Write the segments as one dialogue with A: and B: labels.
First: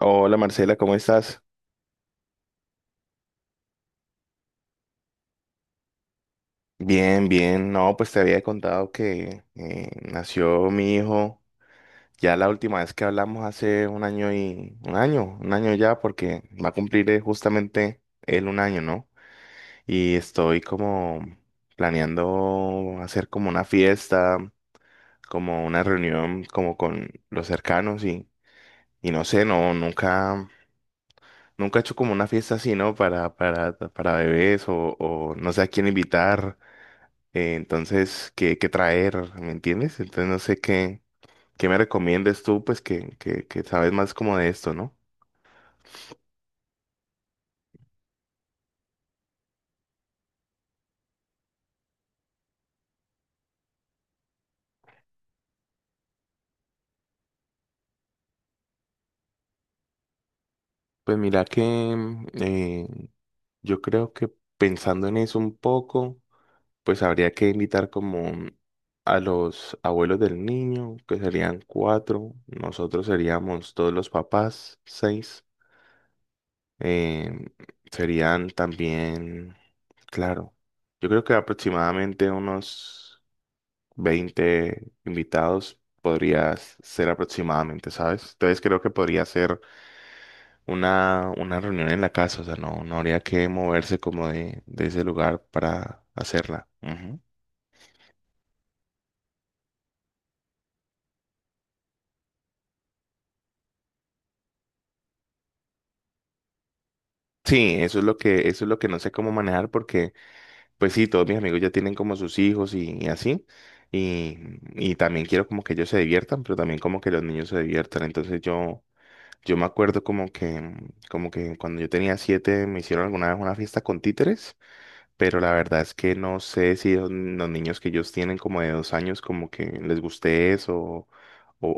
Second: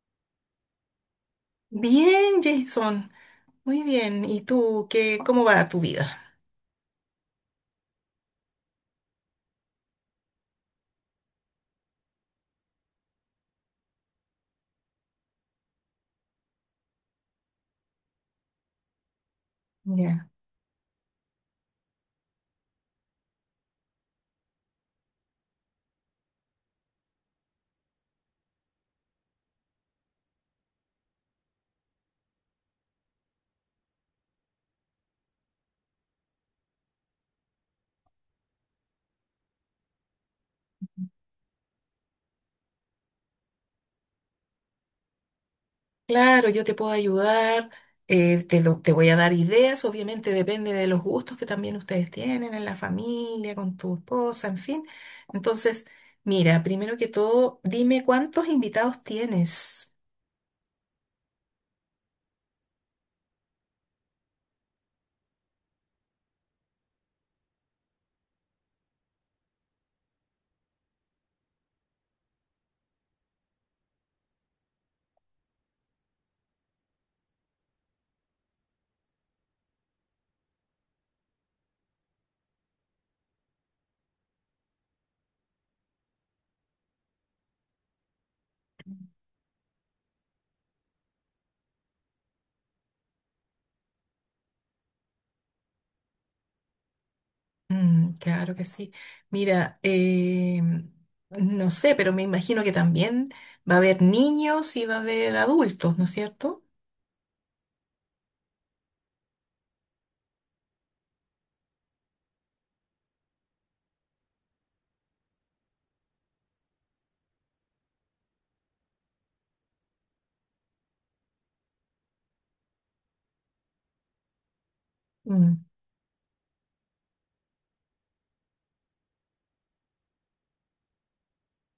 A: Hola Marcela, ¿cómo estás?
B: Bien, Jason. Muy bien. ¿Y tú qué, cómo va tu vida?
A: Bien, bien. No, pues te había contado que nació mi hijo. Ya la última vez que hablamos hace un año y un año ya, porque va a cumplir justamente él un año, ¿no? Y
B: Ya.
A: estoy como planeando hacer como una fiesta, como una reunión, como con los cercanos y no sé, no, nunca, nunca he hecho como una fiesta así, ¿no? Para bebés o no sé a quién invitar. Entonces, ¿qué traer? ¿Me entiendes? Entonces, no sé qué me recomiendes tú, pues que sabes más como de esto, ¿no?
B: Claro, yo te puedo ayudar. Te voy a dar ideas. Obviamente depende de los gustos que también ustedes tienen en la familia, con tu esposa, en fin. Entonces, mira, primero que todo, dime cuántos invitados tienes.
A: Pues mira que yo creo que pensando en eso un poco, pues habría que invitar como a los abuelos del niño, que serían cuatro, nosotros seríamos todos los papás, seis, eh, serían también, claro, yo creo que aproximadamente unos 20 invitados podrías ser aproximadamente, ¿sabes? Entonces creo que podría ser una reunión en la casa, o sea, no, no habría que moverse como de ese lugar para hacerla. Ujú.
B: Mm, claro que sí. Mira, no sé, pero me imagino que también va a haber niños y va a haber adultos, ¿no es cierto?
A: Sí, eso es lo que no sé cómo manejar porque, pues sí, todos mis amigos ya tienen como sus hijos y así. Y, y también quiero como que ellos se diviertan, pero también como que los niños se diviertan. Entonces yo me acuerdo como que cuando yo tenía 7 me hicieron alguna vez una fiesta con títeres. Pero la verdad es que no sé si los niños que ellos tienen como de 2 años como que les guste eso o,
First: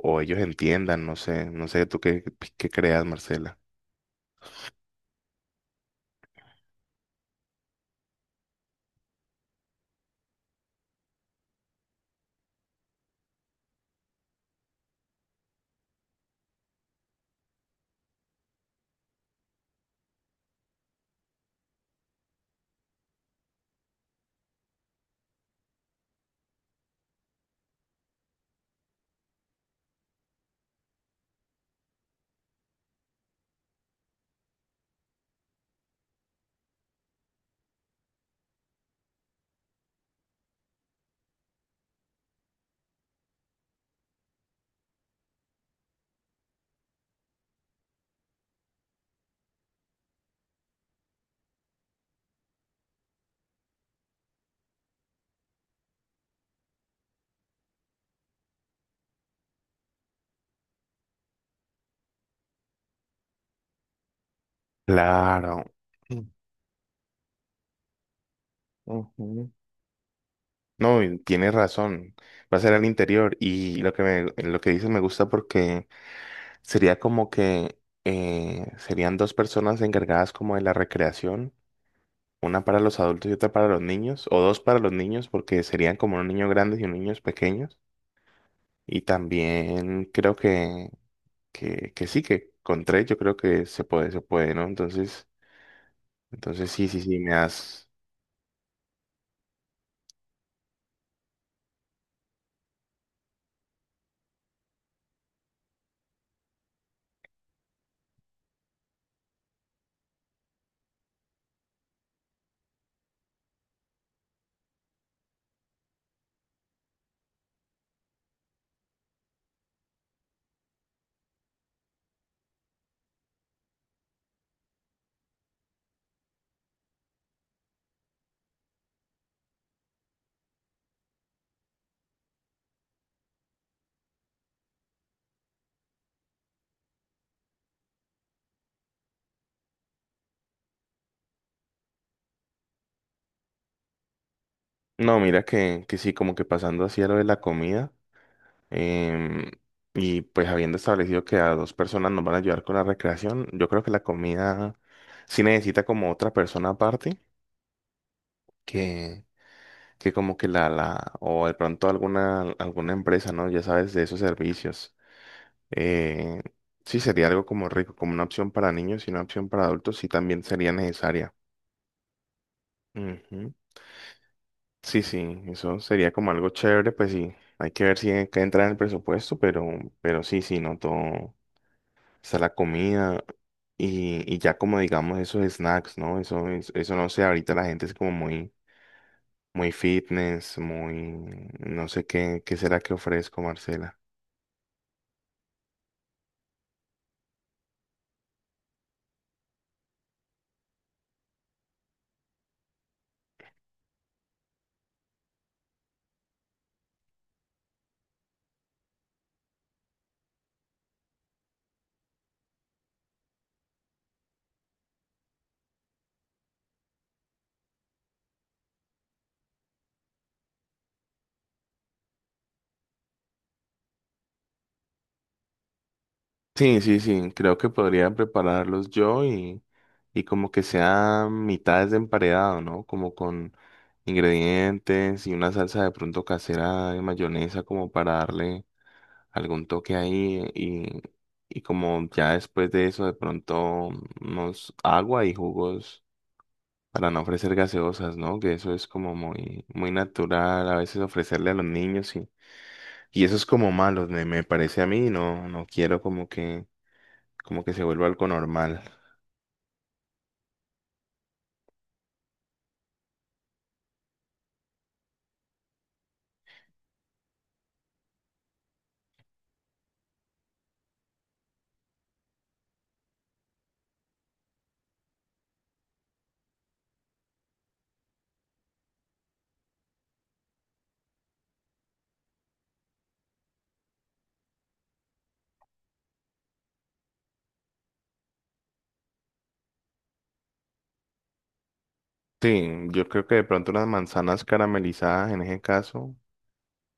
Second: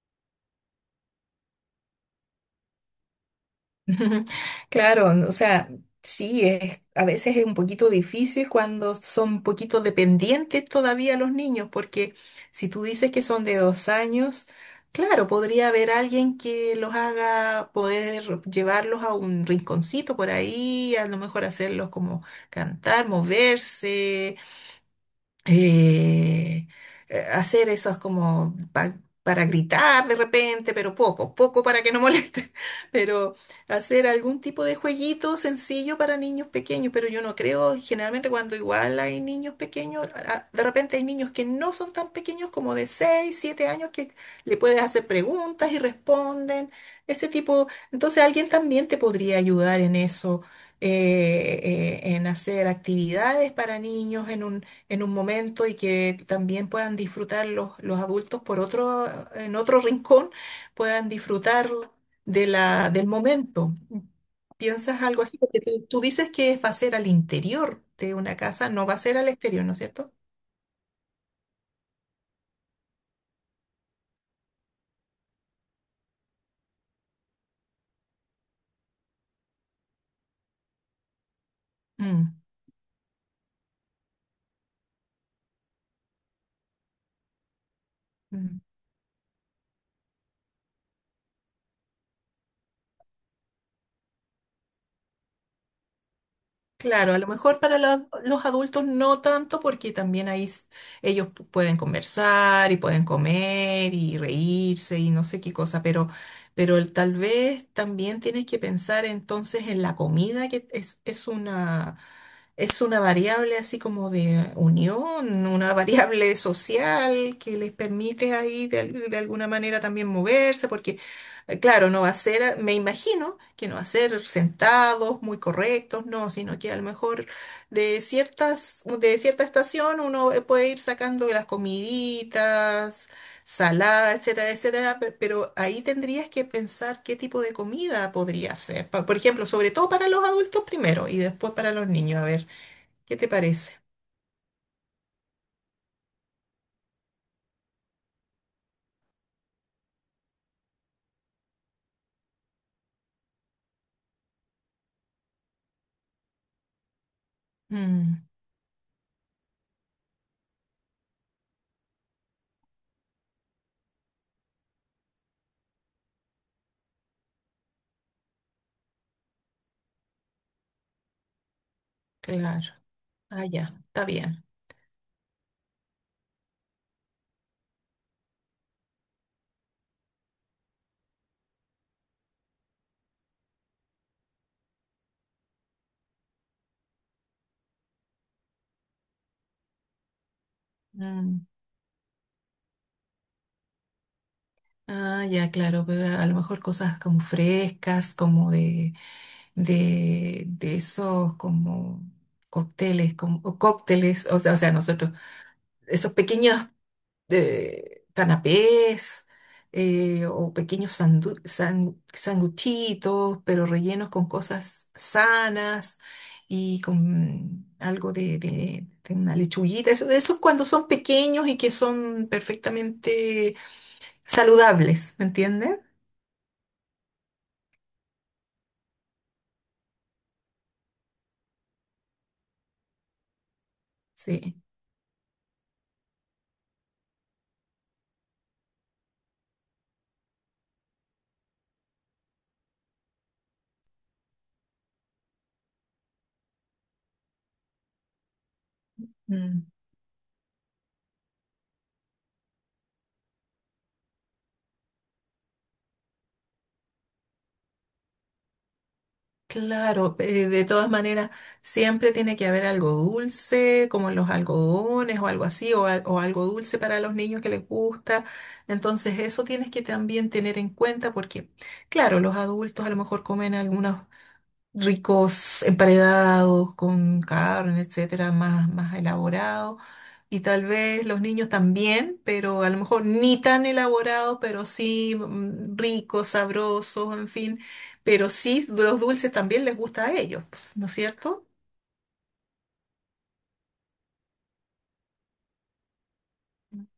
A: o ellos entiendan, no sé, no sé tú qué creas, Marcela.
B: Ujú. Claro, o sea, sí, a veces es un poquito difícil cuando son un poquito dependientes todavía los niños, porque si tú dices que son de dos años, claro, podría haber alguien que los haga poder llevarlos a un rinconcito por ahí, a lo mejor hacerlos como cantar, moverse, eh, hacer esos como para gritar de repente, pero poco, poco para que no molesten, pero hacer algún tipo de jueguito sencillo para niños pequeños, pero yo no creo, generalmente cuando igual hay niños pequeños, de repente hay niños que no son tan pequeños como de 6 7 años que le puedes hacer preguntas y responden, ese tipo, entonces alguien también te podría ayudar en eso en hacer actividades para niños, en un momento y que también puedan disfrutar los adultos por otro, en otro rincón, puedan disfrutar de del momento. ¿Piensas algo así? Porque
A: Claro.
B: tú dices que va a ser al interior de una casa, no va a ser al
A: Ujú.
B: exterior, ¿no es cierto?
A: No, y tienes razón. Va a ser al interior. Y lo que dices me gusta porque sería como que serían dos personas encargadas como de la recreación,
B: Mm,
A: una para los adultos y otra para los niños, o dos para los niños, porque serían como unos niños grandes y unos niños pequeños.
B: mm.
A: Y también creo que sí, que con tres yo creo que se puede, ¿no? Entonces sí, sí,
B: Claro,
A: sí,
B: a lo
A: me
B: mejor para
A: has...
B: los adultos no tanto porque también ahí ellos pueden conversar y pueden comer y reírse y no sé qué cosa, pero tal vez también tienes que pensar entonces en la comida, que es una variable así como de unión, una variable social que les permite ahí de alguna manera también moverse, porque claro, no va a ser, me imagino que no va a ser sentados, muy correctos, no, sino que a lo mejor de cierta estación uno puede ir sacando las comiditas, salada, etcétera, etcétera, pero ahí tendrías que pensar qué tipo de comida podría ser. Por ejemplo, sobre todo para los adultos primero y después para los niños, a ver. ¿Qué te parece?
A: No, mira que sí, como que pasando así a lo de la comida, em, y pues habiendo establecido que a dos personas nos van a ayudar con la recreación, yo creo que la comida sí necesita como otra persona aparte,
B: Mm,
A: que, que como que o de pronto alguna empresa, ¿no? Ya sabes, de esos servicios. Eh, sí, sería algo como rico, como una opción para niños y una opción para adultos, sí también sería necesaria.
B: claro. Ah,
A: Ujú.
B: ya, está bien.
A: Sí, sí, eso sería como algo chévere, pues sí, hay que ver si que entra en el presupuesto, pero sí, sí, no todo, está la comida y ya como digamos esos snacks, ¿no? Eso, no sé, ahorita la gente es como muy, muy fitness,
B: Mm.
A: muy, no sé qué será que ofrezco, Marcela.
B: Ya, claro, pero a lo mejor cosas como frescas, como de esos como cócteles, o cócteles, o sea, nosotros, esos pequeños de canapés o pequeños sanguchitos, pero rellenos con cosas sanas y con algo de, de una lechuguita. Eso es cuando son pequeños y que son perfectamente saludables, ¿me entiendes?
A: Sí, sí, sí, creo que podría prepararlos yo y como que sea mitades de emparedado, ¿no? Como con
B: Sí.
A: ingredientes y una salsa de pronto casera de mayonesa como para darle algún toque ahí y como ya después de eso de pronto unos agua y jugos para no ofrecer gaseosas, ¿no? Que eso es como muy, muy natural a veces ofrecerle a los niños y eso es como malo, me parece a mí, no, no quiero como que se vuelva algo normal.
B: Claro, de todas maneras, siempre tiene que haber algo dulce, como los algodones o algo así, o algo dulce para los niños que les gusta. Entonces, eso tienes que también tener en cuenta porque, claro, los adultos a lo mejor comen algunos ricos emparedados con carne, etcétera, más elaborado. Y tal vez los niños también, pero a lo mejor ni tan elaborado, pero sí ricos, sabrosos, en fin. Pero sí, los dulces también les gusta a ellos, pues, ¿no es cierto?
A: Sí, yo creo que de pronto las manzanas caramelizadas en ese caso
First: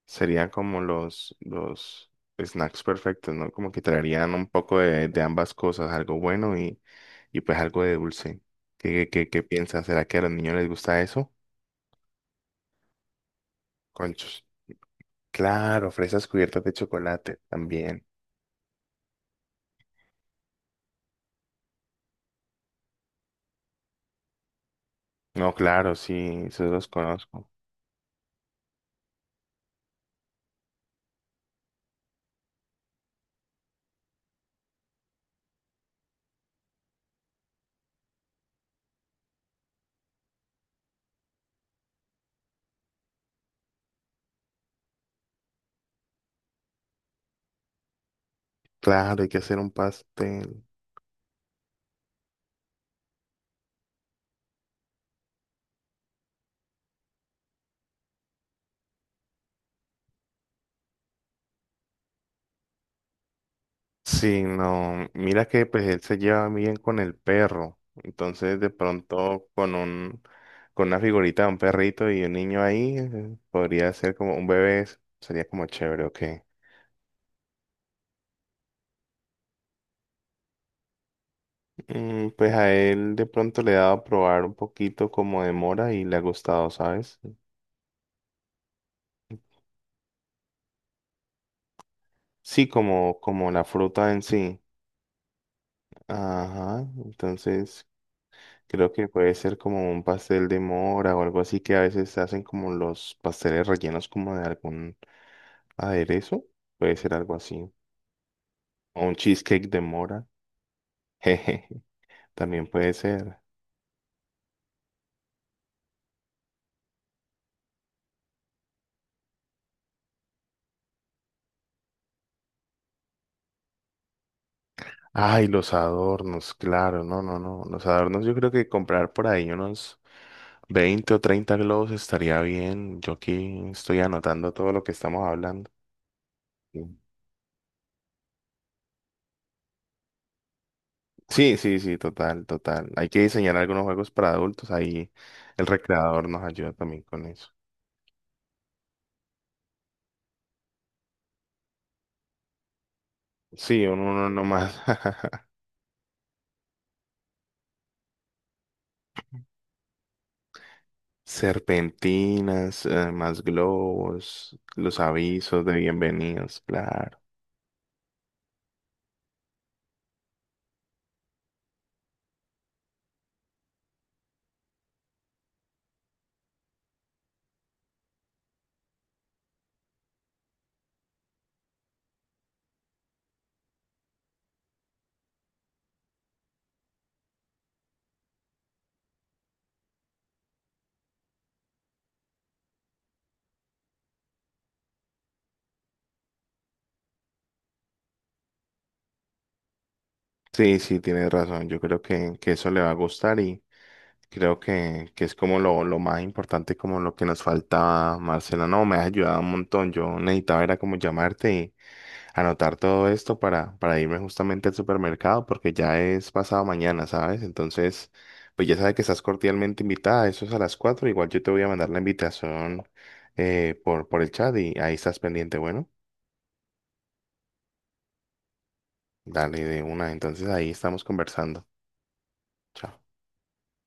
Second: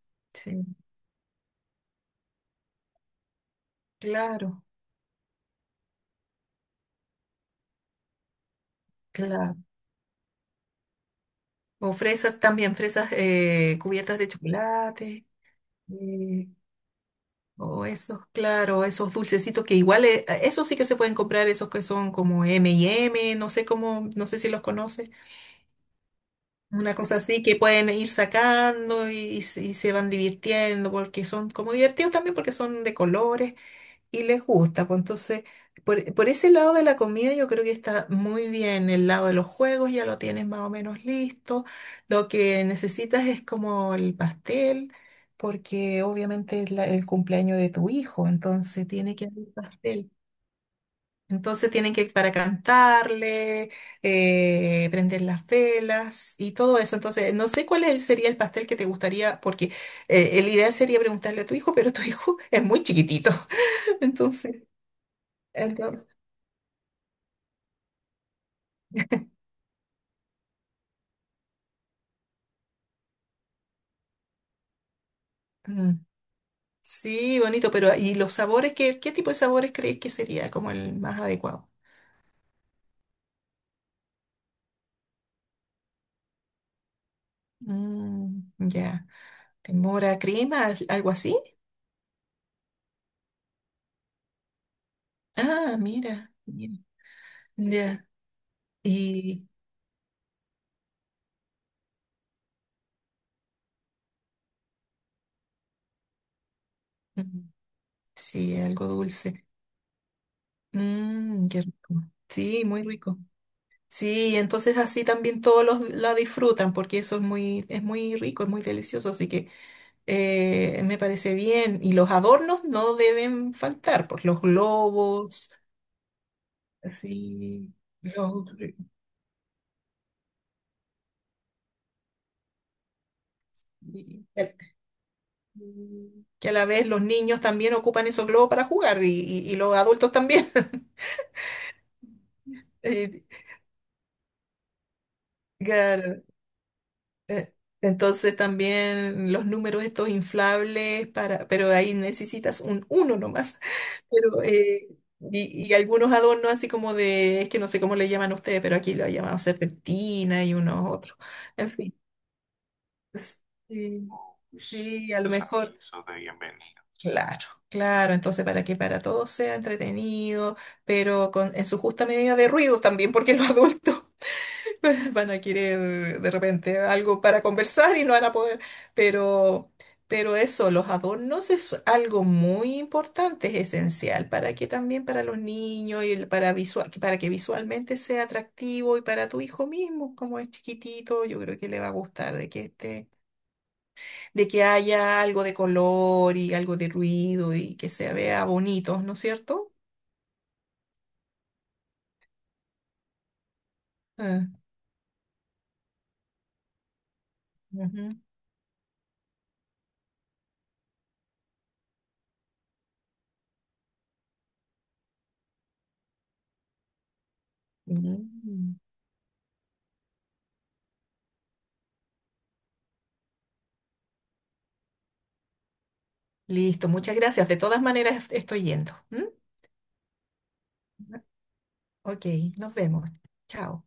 A: serían
B: Sí,
A: como los snacks perfectos, ¿no? Como que traerían un
B: claro,
A: poco de ambas cosas, algo bueno y pues algo de dulce. ¿Qué
B: claro.
A: piensas? ¿Será que a los niños les gusta eso?
B: O fresas también, fresas cubiertas de
A: Conchos.
B: chocolate.
A: Claro, fresas
B: eh,
A: cubiertas de chocolate
B: O
A: también.
B: esos, claro, esos dulcecitos que igual, esos sí que se pueden comprar, esos que son como M&M, no sé cómo, no sé si los conoces.
A: No, claro, sí, esos los
B: Una cosa así
A: conozco.
B: que pueden ir sacando y se y se van divirtiendo porque son como divertidos también porque son de colores y les gusta. Pues entonces, por ese lado de la comida yo creo que está muy bien. El lado de los juegos ya lo tienes más o menos listo. Lo que necesitas es como el pastel, porque obviamente es el cumpleaños de tu hijo, entonces tiene
A: Claro,
B: que
A: hay que
B: haber
A: hacer un
B: pastel.
A: pastel.
B: Entonces tienen que para cantarle, prender las velas y todo eso. Entonces, no sé cuál sería el pastel que te gustaría, porque el ideal sería preguntarle a tu hijo, pero tu hijo es muy chiquitito.
A: Sí,
B: Entonces,
A: no, mira que pues él
B: entonces,
A: se lleva bien con el perro, entonces de pronto con una figurita de un perrito y un niño ahí, podría ser como un bebé, sería como
B: mm,
A: chévere, ok.
B: sí, bonito, pero ¿y los sabores? ¿Qué, qué tipo de sabores crees que sería como el más adecuado?
A: Pues a él de pronto le he dado a probar un poquito como de mora y le ha gustado, ¿sabes?
B: Mm, ya. ¿Temora crema? ¿Algo así?
A: Sí, como la fruta en sí.
B: Ah, mira. Mira,
A: Ajá, entonces
B: ya.
A: creo que puede
B: Y
A: ser como un pastel de mora o algo así que a veces hacen como los pasteles rellenos como de algún aderezo. Puede ser algo
B: mm,
A: así.
B: sí, algo
A: O un
B: dulce.
A: cheesecake de mora.
B: Mmm, qué
A: Jeje,
B: rico. Sí,
A: también
B: muy
A: puede
B: rico.
A: ser.
B: Sí, entonces así también todos los la disfrutan porque eso es muy rico, es muy delicioso, así que me parece bien. Y los adornos no deben faltar, pues los
A: Ay,
B: globos.
A: los adornos, claro, no, no, no.
B: Sí,
A: Los adornos yo creo
B: los,
A: que
B: y-
A: comprar por ahí unos 20 o 30 globos estaría bien. Yo aquí estoy anotando todo
B: y-
A: lo que estamos hablando.
B: que a la vez los niños también ocupan esos globos para jugar y y los adultos también.
A: Sí, sí, sí, total, total. Hay que
B: Eh,
A: diseñar algunos juegos para adultos. Ahí el
B: Claro.
A: recreador nos ayuda también con eso.
B: eh, Entonces también los números estos inflables para, pero ahí necesitas un uno nomás.
A: Sí, uno, uno
B: Pero
A: no más.
B: y algunos adornos así como de, es que no sé cómo le llaman a ustedes, pero aquí lo llamamos serpentina y unos otros. En fin.
A: Serpentinas, más
B: Sí,
A: globos, los
B: sí, a lo
A: avisos de
B: mejor.
A: bienvenidos, claro.
B: Claro, claro, entonces para que para todos sea entretenido, pero con, en su justa medida de ruido también, porque los adultos van a querer de repente algo para conversar y no van a poder, pero, pero eso, los adornos es algo muy importante, es esencial para que también para los niños y para visual, para que visualmente sea atractivo y para tu hijo mismo, como es chiquitito, yo creo que le va a gustar de que esté de que haya algo de color y algo de ruido y que se vea bonito, ¿no es cierto?
A: Sí, sí, tienes razón. Yo creo que eso le va a gustar y
B: Ah,
A: creo que es como lo más importante, como lo que nos
B: ujú.
A: faltaba, Marcela. No, me has ayudado un montón. Yo necesitaba era como llamarte y anotar todo esto para irme justamente al supermercado porque ya es pasado mañana, ¿sabes? Entonces, pues
B: Mm.
A: ya sabes que estás cordialmente invitada. Eso es a las 4:00. Igual yo te voy a mandar la invitación por el chat y ahí estás pendiente. Bueno,
B: Listo, muchas gracias. De todas maneras, estoy yendo. ¿M?
A: dale de una. Entonces ahí estamos conversando.
B: Ok, nos
A: Chao.
B: vemos. Chao.